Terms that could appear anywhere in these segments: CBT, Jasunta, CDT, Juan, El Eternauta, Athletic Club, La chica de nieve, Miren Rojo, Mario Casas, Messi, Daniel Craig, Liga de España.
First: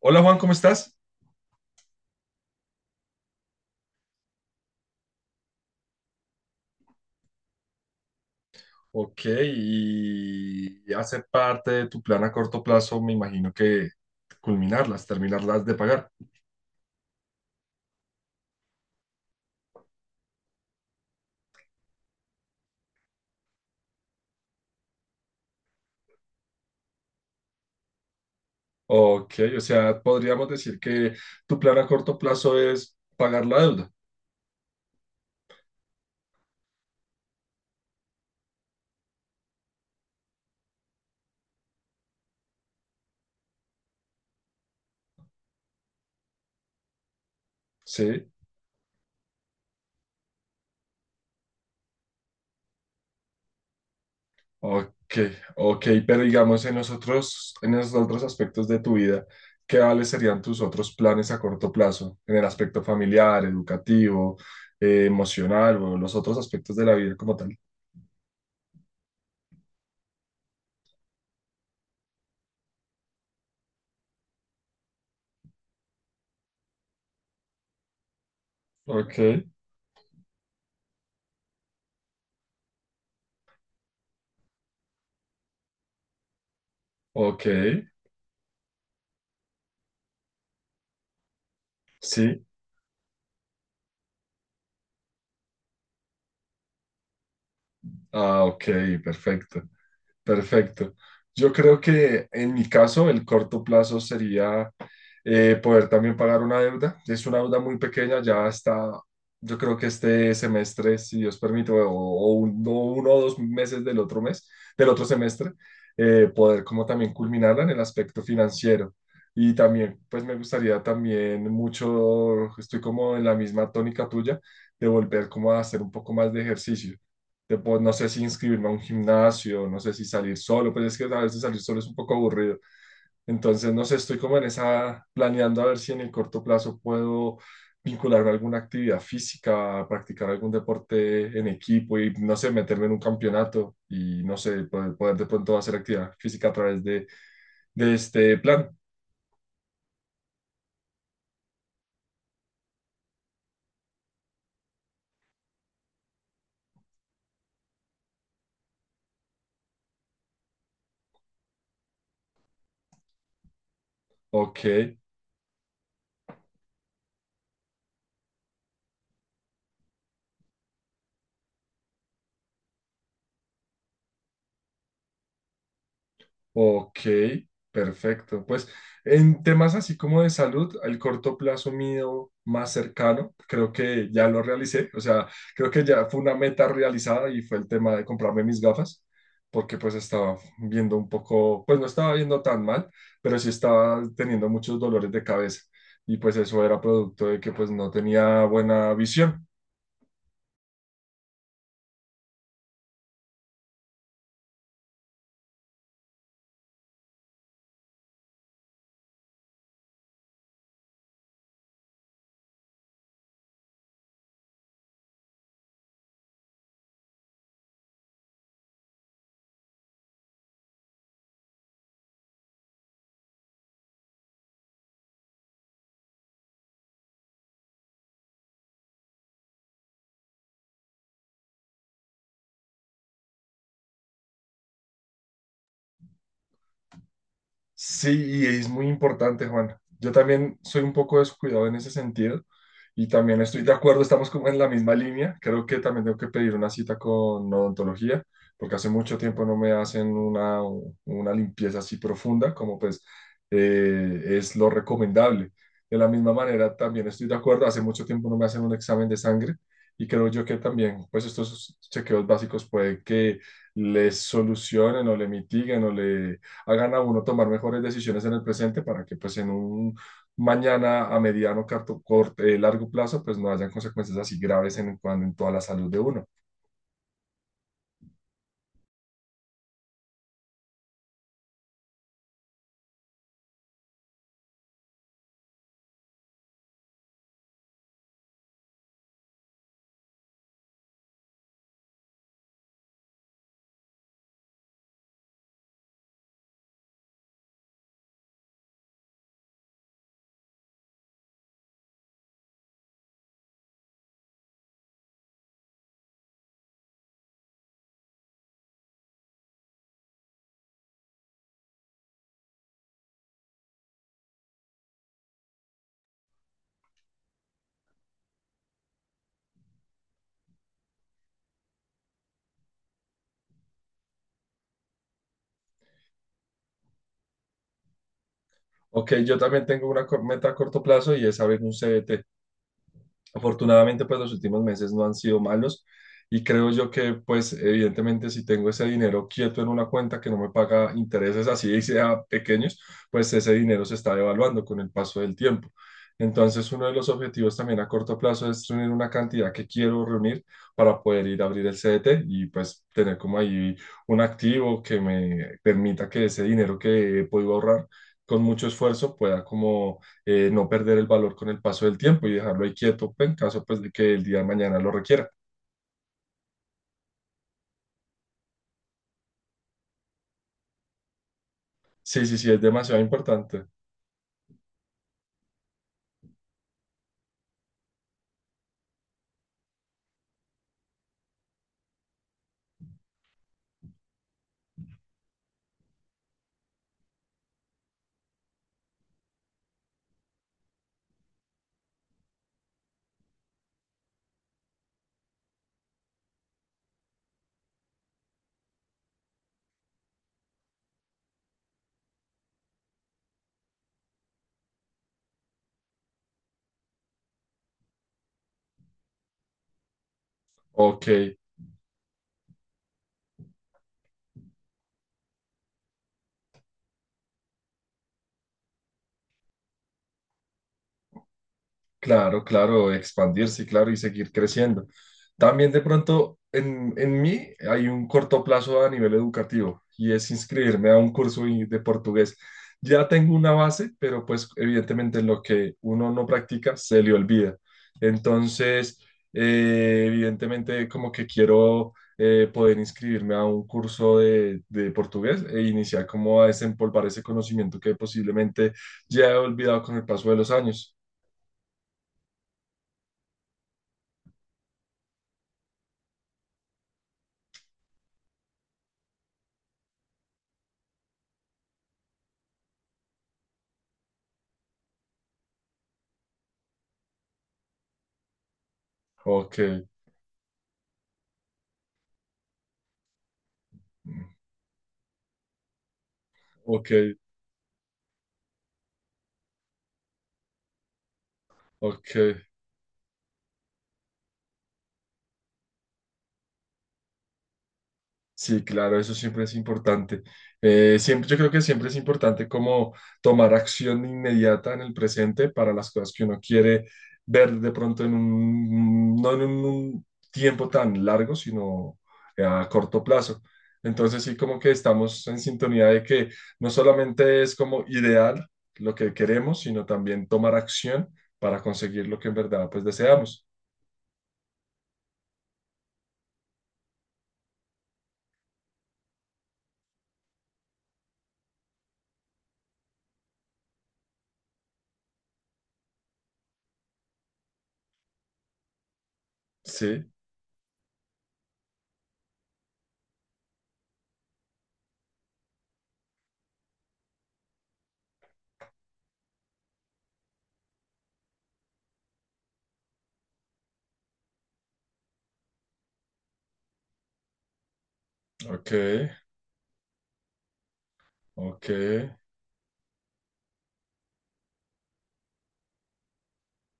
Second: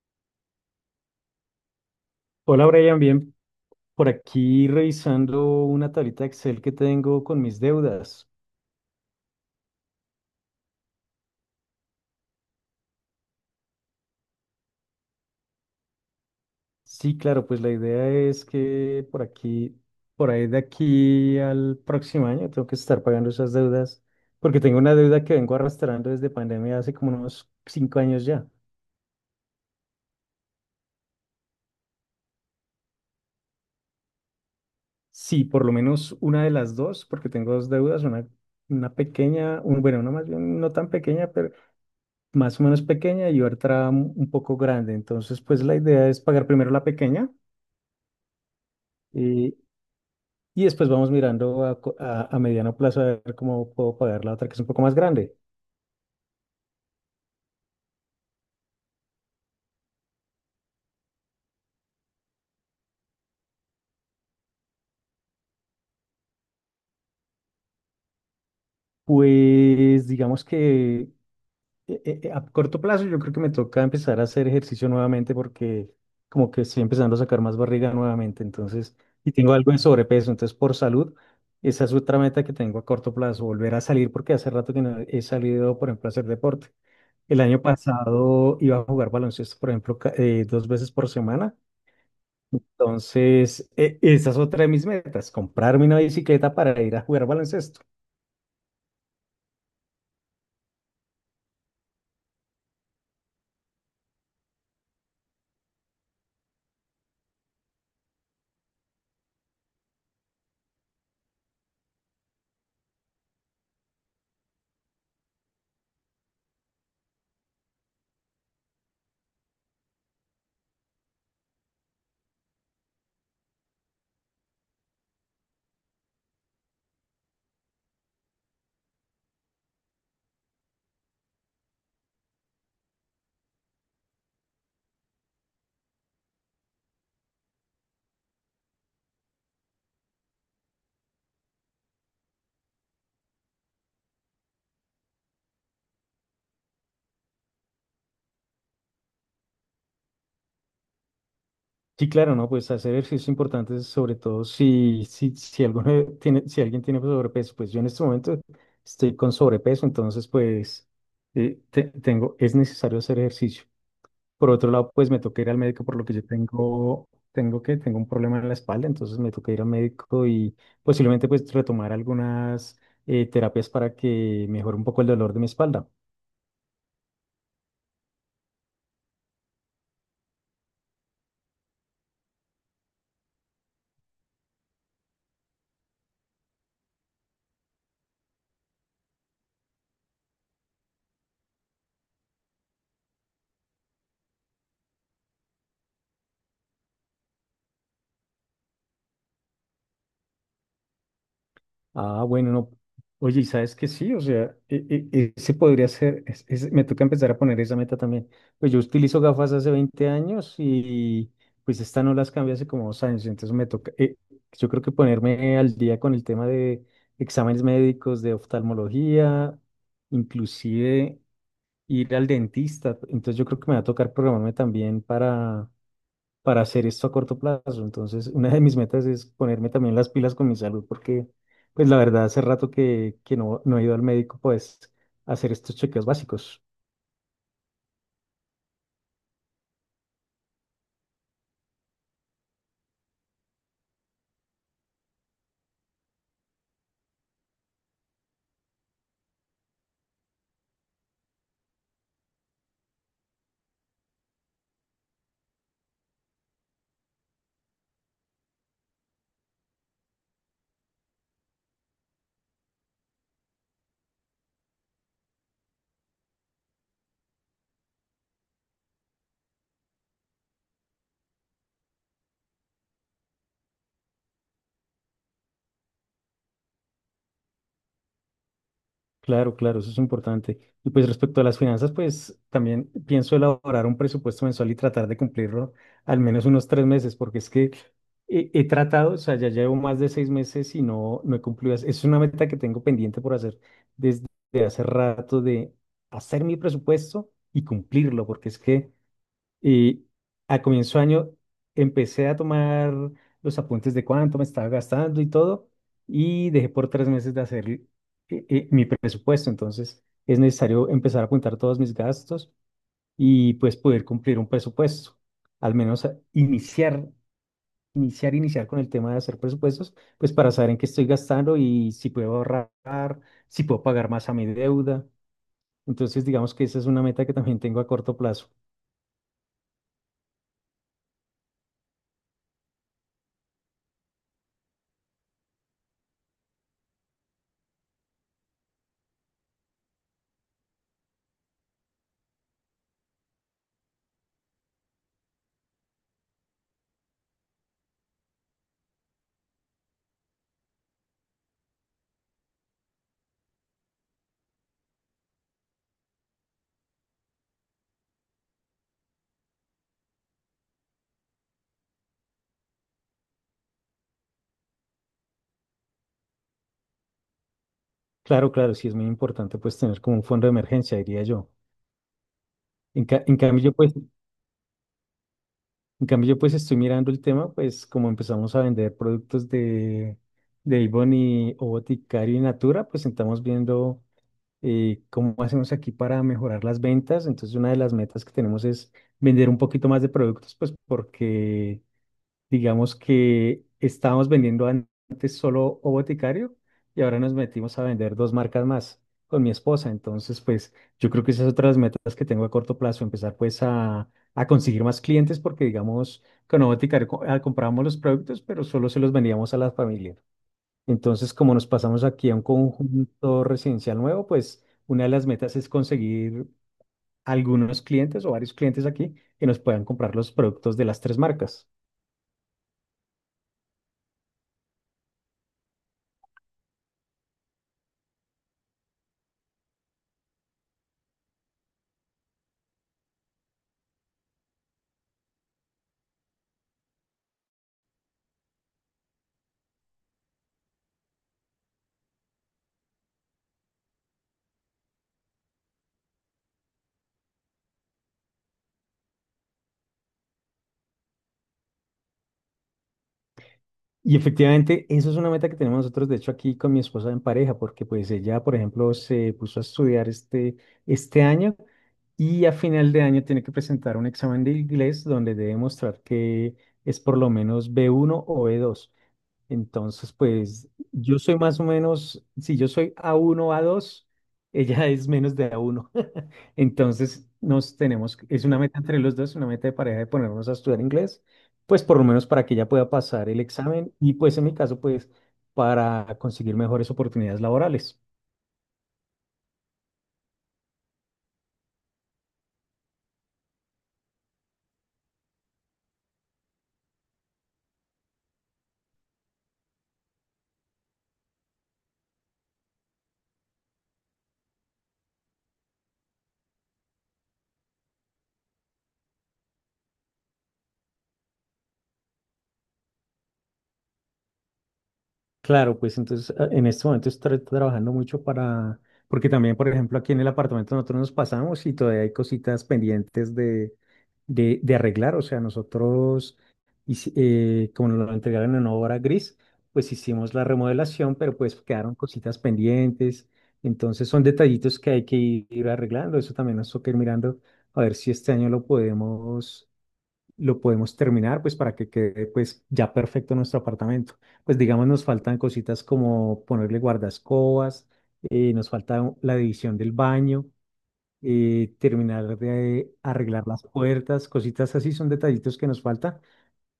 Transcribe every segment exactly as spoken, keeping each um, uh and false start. Hola Juan, ¿cómo estás? Hola Brian, bien, por aquí revisando una tablita Excel que tengo con mis deudas. Ok, y hace parte de tu plan a corto plazo, me imagino que culminarlas, terminarlas de pagar. Sí, claro, pues la idea es que por aquí, por ahí de aquí al próximo año tengo que estar pagando esas deudas, porque tengo una deuda que vengo arrastrando desde pandemia hace como unos cinco años ya. Ok, o sea, podríamos decir que tu plan a corto plazo es pagar la deuda, Sí, por lo menos una de las dos, porque tengo dos deudas, una, una pequeña, un, bueno, una más bien no tan pequeña, pero más o menos pequeña y otra un un poco grande. Entonces, pues la idea es pagar primero la pequeña. ¿sí? Y, y después vamos mirando a, co- a- a mediano plazo a ver cómo puedo pagar la otra que es un poco Ok, más grande. ok, pero digamos en los otros, en los otros aspectos de tu vida, ¿qué vales serían tus otros planes a corto plazo? En el aspecto familiar, educativo, eh, emocional o los otros aspectos de la vida como tal. Pues digamos que eh, eh, eh, a corto plazo yo creo que me toca empezar a hacer ejercicio nuevamente, porque como que estoy empezando a sacar más barriga nuevamente. Entonces, Ok. y tengo algo de sobrepeso, entonces por salud, esa es otra meta que tengo a corto plazo: volver a salir, porque hace rato que no he salido, por ejemplo, a hacer deporte. El Ok, año pasado iba a jugar baloncesto, por ejemplo, ca- eh, dos veces por semana. sí. Entonces, e- esa es otra de mis metas: comprarme una bicicleta para ir a jugar baloncesto. Ah, ok, perfecto, perfecto. Yo creo que en mi caso el corto plazo sería eh, poder también pagar una deuda. Es una deuda muy pequeña, ya está, yo creo que este semestre, si Dios permite, o, o un- o uno o dos meses del otro mes, del otro semestre, eh, poder como también culminarla en el aspecto financiero. Y también, pues me gustaría también mucho, estoy como en la misma tónica tuya, de volver como a hacer un poco más de ejercicio de, pues, no sé si inscribirme a un gimnasio, no sé si salir solo, pues es que a veces salir solo es un poco aburrido. Entonces, no sé, estoy como en esa, planeando a ver si en el corto plazo puedo vincularme a alguna actividad física, practicar algún deporte en equipo y, no sé, meterme en un campeonato y, no sé, poder, poder de pronto hacer actividad física a través de, de este plan. Sí, claro, ¿no? Pues hacer ejercicio es importante, sobre todo si, si, si, alguno tiene, si alguien tiene sobrepeso. Pues yo en este momento estoy con sobrepeso, entonces pues eh, te- tengo, es necesario hacer ejercicio. Por Ok. otro lado, pues me toca ir al médico por lo que yo tengo, tengo que, tengo un problema en la espalda, entonces me toca ir al médico y posiblemente pues retomar algunas eh, terapias para que mejore un poco el dolor de mi espalda. Ok, perfecto. Pues en temas así como de salud, el corto plazo mío más cercano, creo que ya lo realicé, o sea, creo que ya fue una meta realizada y fue el tema de comprarme mis gafas, porque pues estaba viendo un poco, pues no estaba viendo tan mal, pero sí estaba teniendo muchos dolores de cabeza y pues eso era producto de que pues no tenía buena visión. Ah, bueno, no. Oye, ¿y sabes que sí? O sea, e- e- ese podría ser, es- es- me toca empezar a poner esa meta también. Pues yo utilizo gafas hace veinte años y pues esta no las cambié hace como dos años, entonces me toca, eh, yo creo que ponerme al día con el tema de exámenes médicos, de oftalmología, inclusive ir al dentista. Entonces yo creo que me va a tocar programarme también para hacer esto a corto plazo. Entonces, una de mis metas es ponerme también las pilas con mi salud, porque, pues la verdad, hace rato que, que no, no he ido al médico, pues, a hacer estos chequeos básicos. Sí, y es muy importante, Juan. Yo también soy un poco descuidado en ese sentido y también estoy de acuerdo, estamos como en la misma línea. Creo que también tengo que pedir una cita con odontología porque hace mucho tiempo no me hacen una, una limpieza así profunda como pues eh, es lo recomendable. De la misma manera, también estoy de acuerdo, hace mucho tiempo no me hacen un examen de sangre y creo yo que también pues estos chequeos básicos puede que les solucionen o le mitiguen o le hagan a uno tomar mejores decisiones en el presente para que pues en un mañana a mediano, corto, corto, eh, largo plazo, pues no hayan consecuencias así graves en, cuan- en toda la salud de uno. Claro, claro, eso es importante. Y pues respecto a las finanzas, pues también pienso elaborar un presupuesto mensual y tratar de cumplirlo al menos unos tres meses, porque es que he, he tratado. O sea, ya llevo más de seis meses y no, no he cumplido. Es es una meta que tengo pendiente por hacer desde hace rato, de hacer mi presupuesto y cumplirlo, porque es que, y a comienzo de año empecé a tomar los apuntes de cuánto me estaba gastando y todo, y dejé por tres meses de hacer eh, eh, mi presupuesto. Entonces es necesario empezar a apuntar todos mis gastos y pues poder cumplir un presupuesto. Al menos a- iniciar, iniciar, iniciar con el tema de hacer presupuestos, pues para saber en qué estoy gastando y si puedo ahorrar, si puedo pagar más a mi deuda. Entonces digamos que esa es una meta que también tengo a corto plazo. Ok, yo también tengo una cor- meta a corto plazo y es abrir un C B T. Afortunadamente, pues los últimos meses no han sido malos y creo yo que, pues evidentemente, si tengo ese dinero quieto en una cuenta que no me paga intereses así y sea pequeños, pues ese dinero se está devaluando con el paso del tiempo. Entonces, uno de los objetivos también a corto plazo es reunir una cantidad que quiero reunir para poder ir a abrir el C D T y pues tener como ahí un activo que me permita que ese dinero que he podido ahorrar con mucho esfuerzo pueda como eh, no perder el valor con el paso del tiempo y dejarlo ahí quieto en caso pues, de que el día de mañana lo requiera. Claro, claro, sí es muy importante pues tener como un fondo de emergencia, diría yo. Sí, sí, sí, es demasiado En, ca- en cambio importante. yo pues, en cambio yo pues estoy mirando el tema, pues como empezamos a vender productos de, de Avon y O Boticario y Natura, pues estamos viendo eh, cómo hacemos aquí para mejorar las ventas. Entonces una de las metas que tenemos es vender un poquito más de productos, pues porque digamos que estábamos vendiendo an- antes solo O Boticario, y ahora nos metimos a vender dos marcas más con mi esposa. Entonces, pues yo creo que esas otras metas que tengo a corto plazo, empezar pues a, a conseguir más clientes, porque digamos con O Boticario co- ah, comprábamos los productos, pero solo se los vendíamos a la familia. Ok. Entonces, como nos pasamos aquí a un conjunto residencial nuevo, pues una de las metas es conseguir algunos clientes o varios clientes aquí que nos puedan comprar los productos de las tres marcas. Claro, claro, expandirse, claro, y seguir creciendo. También de pronto en, en mí hay un corto plazo a nivel educativo y es inscribirme a un curso y- de portugués. Ya tengo una base, pero pues evidentemente lo que uno no practica se le olvida. Entonces, eh, evidentemente como que quiero eh, poder inscribirme a un curso de, de portugués e iniciar como a desempolvar ese conocimiento que posiblemente ya he olvidado con el paso de los años. Y efectivamente, eso es una meta que tenemos nosotros, de hecho, aquí con mi esposa en pareja, porque pues ella, por ejemplo, se puso a estudiar este, este año, y a final de año tiene que presentar un examen de inglés donde debe mostrar que es por lo menos b uno o b dos. Ok. Entonces, pues yo soy más o menos, si yo soy a uno a dos, ella es menos de a uno. Ok, Entonces, nos tenemos, que- es una meta entre los dos, una meta de pareja de ponernos a estudiar inglés, pues por lo ok. menos para que ella pueda pasar el examen, y pues en mi caso, pues para conseguir mejores oportunidades laborales. Sí, claro, eso siempre es importante. Eh, siempre, yo creo que siempre es importante como tomar acción inmediata en el presente para las cosas que uno quiere ver de pronto en un, no en un tiempo tan largo, sino a corto plazo. Entonces sí, como que estamos en sintonía de que no solamente es como ideal lo que queremos, sino también tomar acción para conseguir lo que en verdad pues deseamos. Claro, pues entonces a- en este momento estoy trabajando mucho para, porque también, por ejemplo, aquí en el apartamento nosotros nos pasamos y todavía hay cositas pendientes de, de, de arreglar. O sea, nosotros, hici- eh, como nos lo entregaron en obra gris, pues Sí, hicimos la remodelación, pero pues quedaron cositas pendientes. Entonces son detallitos que hay que ir arreglando. Eso también nos toca ir mirando a ver si este año lo podemos lo podemos terminar, pues para que quede pues ya perfecto nuestro apartamento. Pues digamos nos faltan cositas como ponerle guardascobas, eh, ok, nos falta la división del baño, ok. eh, terminar de arreglar las puertas, cositas así, son detallitos que nos falta.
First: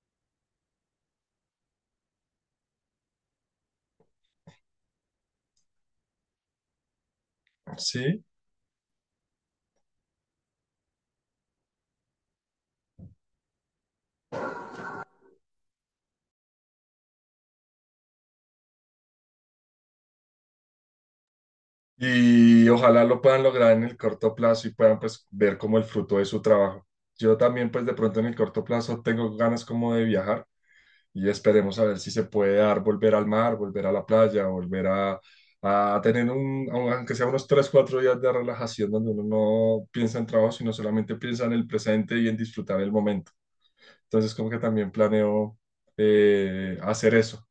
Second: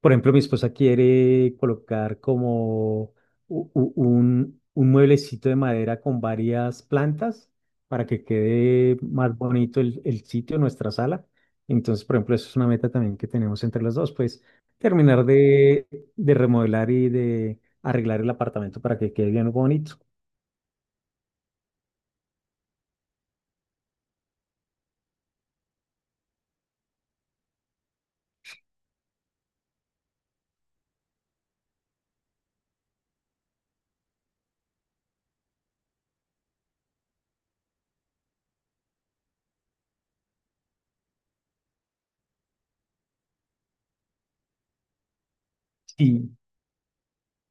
Por ejemplo, mi esposa quiere colocar como u- u- un, un mueblecito de madera con varias plantas para Sí, que quede más bonito el, el sitio, nuestra sala. Entonces, por ejemplo, eso es una meta también que tenemos entre los dos, pues terminar de, de remodelar y de arreglar el apartamento para que quede bien bonito. y ojalá lo puedan lograr en el corto plazo y puedan pues ver como el fruto de su trabajo. Yo también pues de pronto en el corto plazo tengo ganas como de viajar y esperemos a ver si se puede dar volver al mar, volver a la playa, volver a, a tener un, aunque sea unos tres o cuatro días de relajación donde uno no piensa en trabajo, sino solamente piensa en el presente y en disfrutar el momento. Entonces como que también planeo Sí. eh, hacer eso.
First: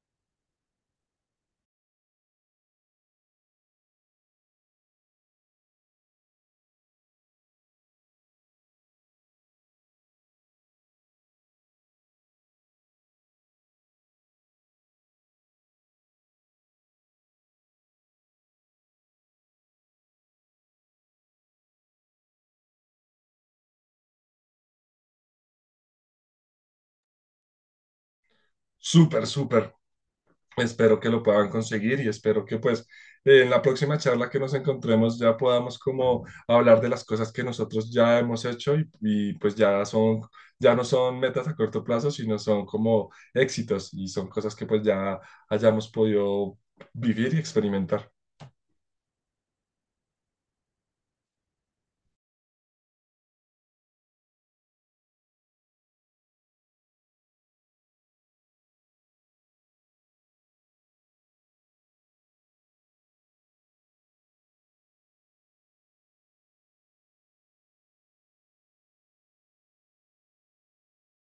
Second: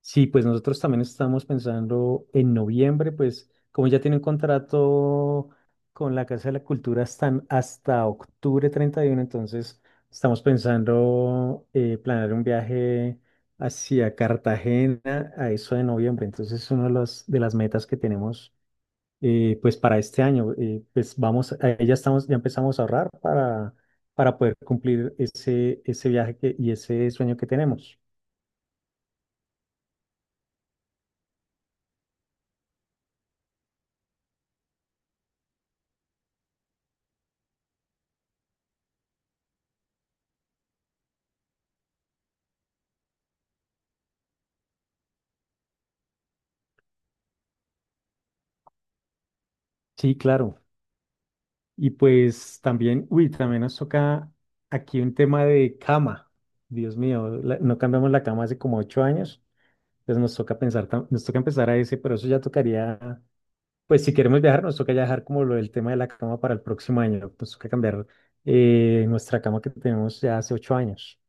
Sí, pues nosotros también estamos pensando en noviembre, pues como ya tiene un contrato con la Casa de la Cultura hasta, hasta octubre treinta y uno. Entonces estamos pensando eh, planear un viaje hacia Cartagena a eso de noviembre. Entonces es una de las, de las metas que tenemos eh, pues para este año. Eh, pues vamos, a- ya estamos, ya empezamos a ahorrar para, para poder cumplir ese, ese viaje que- y ese sueño que tenemos. Súper, súper. Espero que lo puedan conseguir y espero que pues eh, en la próxima charla que nos encontremos ya podamos como hablar de las cosas que nosotros ya hemos hecho y, y, pues ya son, ya no son metas a corto plazo, sino son como éxitos y son cosas que pues ya hayamos podido vivir y experimentar. Sí, claro. Y pues también, uy, también nos toca aquí un tema de cama. Dios mío, la- no cambiamos la cama hace como ocho años, entonces nos toca pensar, tam- nos toca empezar a ese, pero eso ya tocaría, pues si queremos viajar, nos toca ya dejar como lo del tema de la cama para el próximo año. Nos toca cambiar eh, nuestra cama que tenemos ya hace ocho años.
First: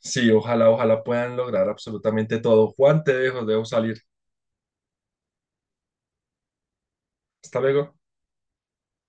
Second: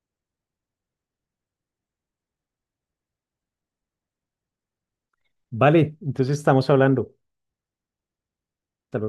Sí, ojalá, ojalá puedan lograr absolutamente todo. Juan, te dejo, dejo salir. Vale, entonces estamos hablando. Hasta luego. Hasta